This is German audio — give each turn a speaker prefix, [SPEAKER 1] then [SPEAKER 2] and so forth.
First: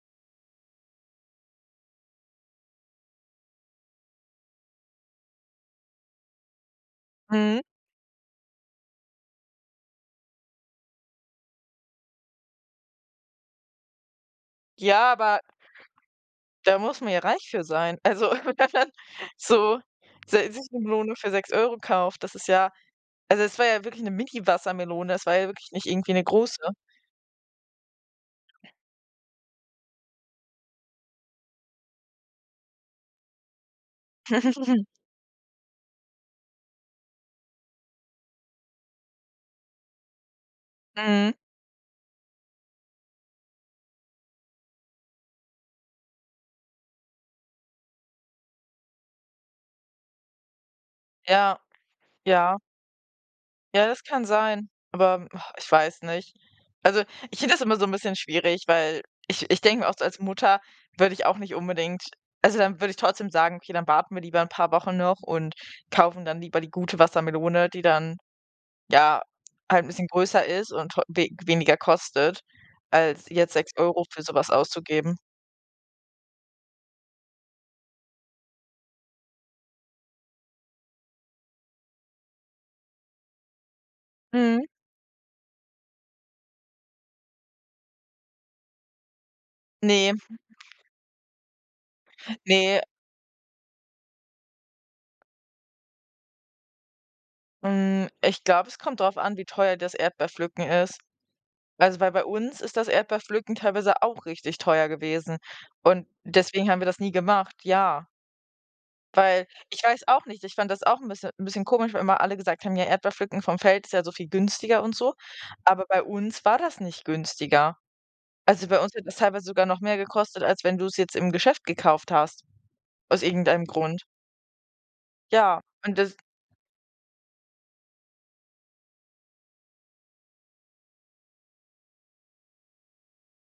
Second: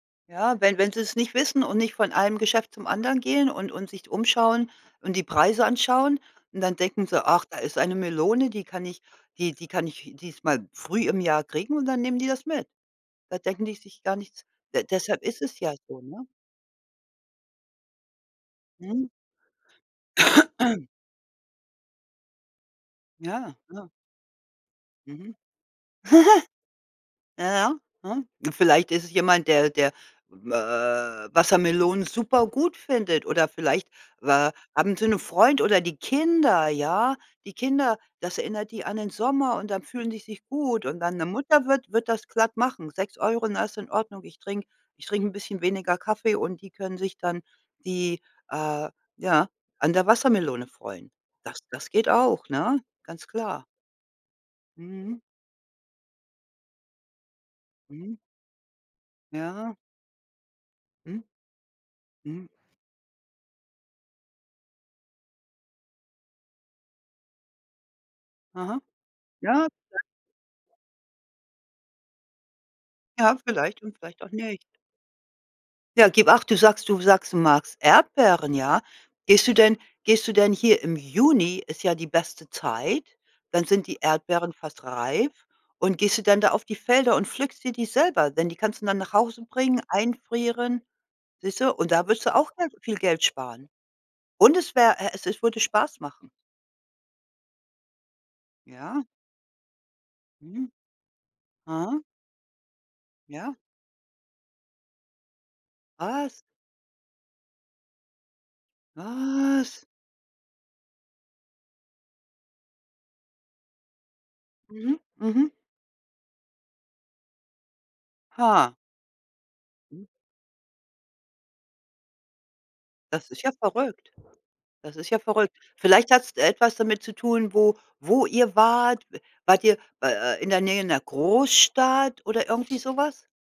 [SPEAKER 1] Ja, wenn wenn sie's nicht wissen und nicht von einem Geschäft zum anderen gehen und und sich umschauen und die Preise anschauen und dann denken sie: „Ach, da
[SPEAKER 2] Mhm.
[SPEAKER 1] ist eine Melone, die kann ich die die kann ich diesmal früh im Jahr kriegen“, und dann nehmen die das mit. Da denken die sich gar nichts
[SPEAKER 2] Ja,
[SPEAKER 1] deshalb ist
[SPEAKER 2] aber
[SPEAKER 1] es ja so, ne?
[SPEAKER 2] da muss man ja reich für sein. Also
[SPEAKER 1] Mhm.
[SPEAKER 2] so, se wenn man so sich 'ne Melone für 6 € kauft, das ist ja also
[SPEAKER 1] Ja,
[SPEAKER 2] das war ja
[SPEAKER 1] klar.
[SPEAKER 2] wirklich 'ne mini
[SPEAKER 1] Mhm.
[SPEAKER 2] Wassermelone, es war ja wirklich nicht irgendwie 'ne große.
[SPEAKER 1] Ja, ja, hm. Vielleicht ist es jemand, der der We Wassermelonen supergut findet oder vielleicht we haben sie 'nen Freund oder die Kinder, ja? Die Kinder, das erinnert die an den Sommer und dann fühlen die sich gut und dann 'ne
[SPEAKER 2] Mhm.
[SPEAKER 1] Mutter wird wird das glatt machen. 6 € und das ist in Ordnung. Ich trinke ich trinke bisschen weniger Kaffee und die können sich dann die äh, ja, an der Wassermelone freuen.
[SPEAKER 2] Ja,
[SPEAKER 1] Das das geht auch,
[SPEAKER 2] ja.
[SPEAKER 1] ne, ganz klar.
[SPEAKER 2] Ja, das kann sein,
[SPEAKER 1] Mhm.
[SPEAKER 2] aber, ach, ich weiß nicht. Also, ich finde das immer so 'n
[SPEAKER 1] Mhm.
[SPEAKER 2] bisschen schwierig, weil ich ich
[SPEAKER 1] Ja.
[SPEAKER 2] denke mir oft so als Mutter würde
[SPEAKER 1] Mhm.
[SPEAKER 2] ich auch nicht unbedingt
[SPEAKER 1] Mhm.
[SPEAKER 2] also dann, würde ich trotzdem sagen: „Okay, dann warten wir lieber 'n paar Wochen noch und kaufen dann lieber die gute Wassermelone, die dann,
[SPEAKER 1] Aha.
[SPEAKER 2] ja,
[SPEAKER 1] Ja,
[SPEAKER 2] halt 'n
[SPEAKER 1] ja.
[SPEAKER 2] bisschen größer ist und tro we weniger kostet,“ als
[SPEAKER 1] Ja,
[SPEAKER 2] jetzt sechs
[SPEAKER 1] vielleicht und
[SPEAKER 2] Euro
[SPEAKER 1] vielleicht
[SPEAKER 2] für
[SPEAKER 1] auch
[SPEAKER 2] sowas
[SPEAKER 1] nicht.
[SPEAKER 2] auszugeben.
[SPEAKER 1] Ja, gib acht, du sagst du sagst du magst Erdbeeren, ja. Gehst du denn gehst du denn hier im Juni, ist ja die beste Zeit, dann sind die Erdbeeren
[SPEAKER 2] Mhm.
[SPEAKER 1] fast reif und gehst du dann da auf die Felder und pflückst dir die selber, denn die kannst du dann nach Hause bringen,
[SPEAKER 2] Ne.
[SPEAKER 1] einfrieren, siehste? Und da wirst du auch ganz
[SPEAKER 2] Ne, äh
[SPEAKER 1] viel Geld sparen. Und es wäre e es würde Spaß machen.
[SPEAKER 2] Hm, ich glaube, es kommt
[SPEAKER 1] Ja.
[SPEAKER 2] darauf an, wie teuer das Erdbeerpflücken
[SPEAKER 1] Mhm.
[SPEAKER 2] ist. Also,
[SPEAKER 1] Aha.
[SPEAKER 2] weil bei uns ist das Erdbeerpflücken
[SPEAKER 1] Ja.
[SPEAKER 2] teilweise auch richtig teuer gewesen und
[SPEAKER 1] Was?
[SPEAKER 2] deswegen haben wir das nie gemacht, ja. Weil, ich
[SPEAKER 1] Was?
[SPEAKER 2] weiß auch nicht, ich fand das auch 'n bisschen 'n bisschen komisch, weil immer alle gesagt haben: „Ja, Erdbeerpflücken vom Feld ist ja so viel günstiger und
[SPEAKER 1] Mhm,
[SPEAKER 2] so.“
[SPEAKER 1] mhm.
[SPEAKER 2] Aber bei uns war das nicht günstiger. Also
[SPEAKER 1] Ha.
[SPEAKER 2] bei uns hätte das teilweise sogar noch mehr
[SPEAKER 1] Mhm.
[SPEAKER 2] gekostet, als wenn du 's jetzt im Geschäft gekauft hast, aus
[SPEAKER 1] Das ist ja
[SPEAKER 2] irgendeinem Grund.
[SPEAKER 1] verrückt das ist ja verrückt.
[SPEAKER 2] Ja, und
[SPEAKER 1] Vielleicht
[SPEAKER 2] das
[SPEAKER 1] hat's etwas damit zu tun, wo wo ihr wart. W wart ihr, äh äh in der Nähe 'ner Großstadt oder irgendwie so was?